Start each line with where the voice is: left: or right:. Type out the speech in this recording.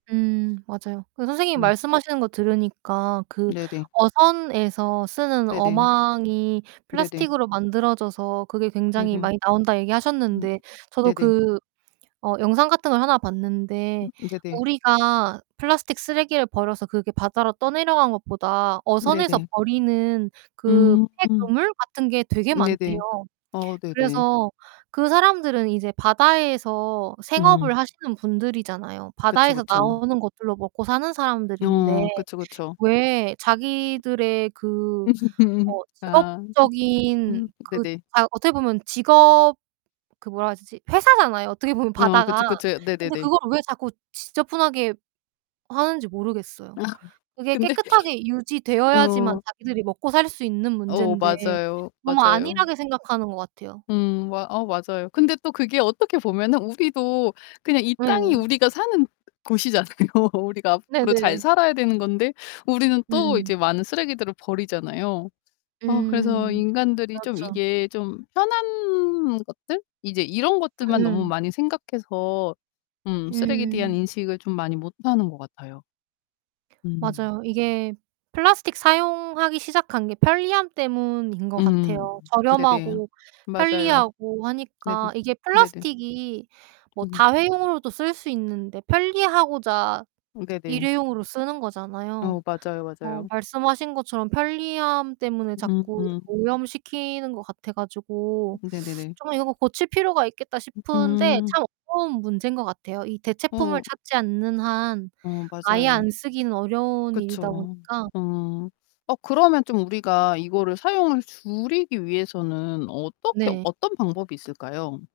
right: 음 맞아요. 그 선생님이
left: 음.
right: 말씀하시는 거 들으니까 그
left: 네네.
right: "어선에서 쓰는
left: 네네.
right: 어망이
left: 네네.
right: 플라스틱으로 만들어져서 그게 굉장히
left: 네네.
right: 많이 나온다."
left: 음.
right: 얘기하셨는데 저도
left: 네네.
right: 그 어 영상 같은 걸 하나
left: 음
right: 봤는데
left: 네네.
right: 우리가 플라스틱 쓰레기를 버려서 그게 바다로 떠내려간 것보다 어선에서
left: 네네.
right: 버리는 그
left: 음.
right: 폐 그물 같은 게 되게 많대요.
left: 네네. 어, 네네.
right: 그래서 그 사람들은 이제 바다에서
left: 음.
right: 생업을 하시는 분들이잖아요.
left: 그쵸,
right: 바다에서
left: 그쵸.
right: 나오는 것들로 먹고 사는 사람들인데
left: 어, 그쵸, 그쵸.
right: 왜 자기들의 그 뭐
left: 아.
right: 직업적인
left: 음.
right: 그
left: 네네.
right: 아 어떻게 보면 직업 그 뭐라 해야 되지? 회사잖아요 어떻게 보면
left: 어,
right: 바다가.
left: 그쵸, 그쵸.
right: 근데
left: 네네네.
right: 그걸 왜 자꾸 지저분하게 하는지 모르겠어요.
left: 아.
right: 그게
left: 근데
right: 깨끗하게 유지되어야지만
left: 어.
right: 자기들이 먹고 살 수 있는
left: 어
right: 문제인데
left: 맞아요.
right: 너무
left: 맞아요.
right: 안일하게 생각하는 거 같아요.
left: 음 마 아 맞아요. 근데 또 그게 어떻게 보면은 우리도 그냥 이 땅이
right: 예.
left: 우리가 사는 곳이잖아요. 우리가 앞으로 잘
right: 네네.
left: 살아야 되는 건데 우리는 또 이제
right: 음.
left: 많은 쓰레기들을 버리잖아요. 아 그래서
right: 음.
left: 인간들이 좀
right: 맞아.
left: 이게 좀 편한 것들, 이제 이런 것들만 너무
right: 음.
left: 많이 생각해서 음 쓰레기에 대한
right: 음.
left: 인식을 좀 많이 못 하는 것 같아요. 음.
right: 맞아요. 이게 플라스틱 사용하기 시작한 게 편리함 때문인 거
left: 음,
right: 같아요.
left: 네네.
right: 저렴하고
left: 맞아요.
right: 편리하고
left: 네네.
right: 하니까 이게
left: 네네.
right: 플라스틱이 뭐
left: 음 네.
right: 다회용으로도 쓸 수 있는데 편리하고자
left: 네네.
right: 일회용으로 쓰는 거잖아요.
left: 어 맞아요,
right: 어
left: 맞아요.
right: 말씀하신 것처럼 편리함 때문에 자꾸
left: 음.
right: 오염시키는 거 같아 가지고
left: 네네네.
right: '좀 이거 고칠 필요가 있겠다.' 싶은데
left: 음.
right: 참 어려운 문제인 거 같아요. 이 대체품을
left: 어.
right: 찾지 않는 한
left: 어
right: 아예
left: 맞아요.
right: 안 쓰기는 어려운
left: 그쵸.
right: 일이다 보니까
left: 어. 어 그러면 좀 우리가 이거를 사용을 줄이기 위해서는 어떻게
right: 네.
left: 어떤 방법이 있을까요?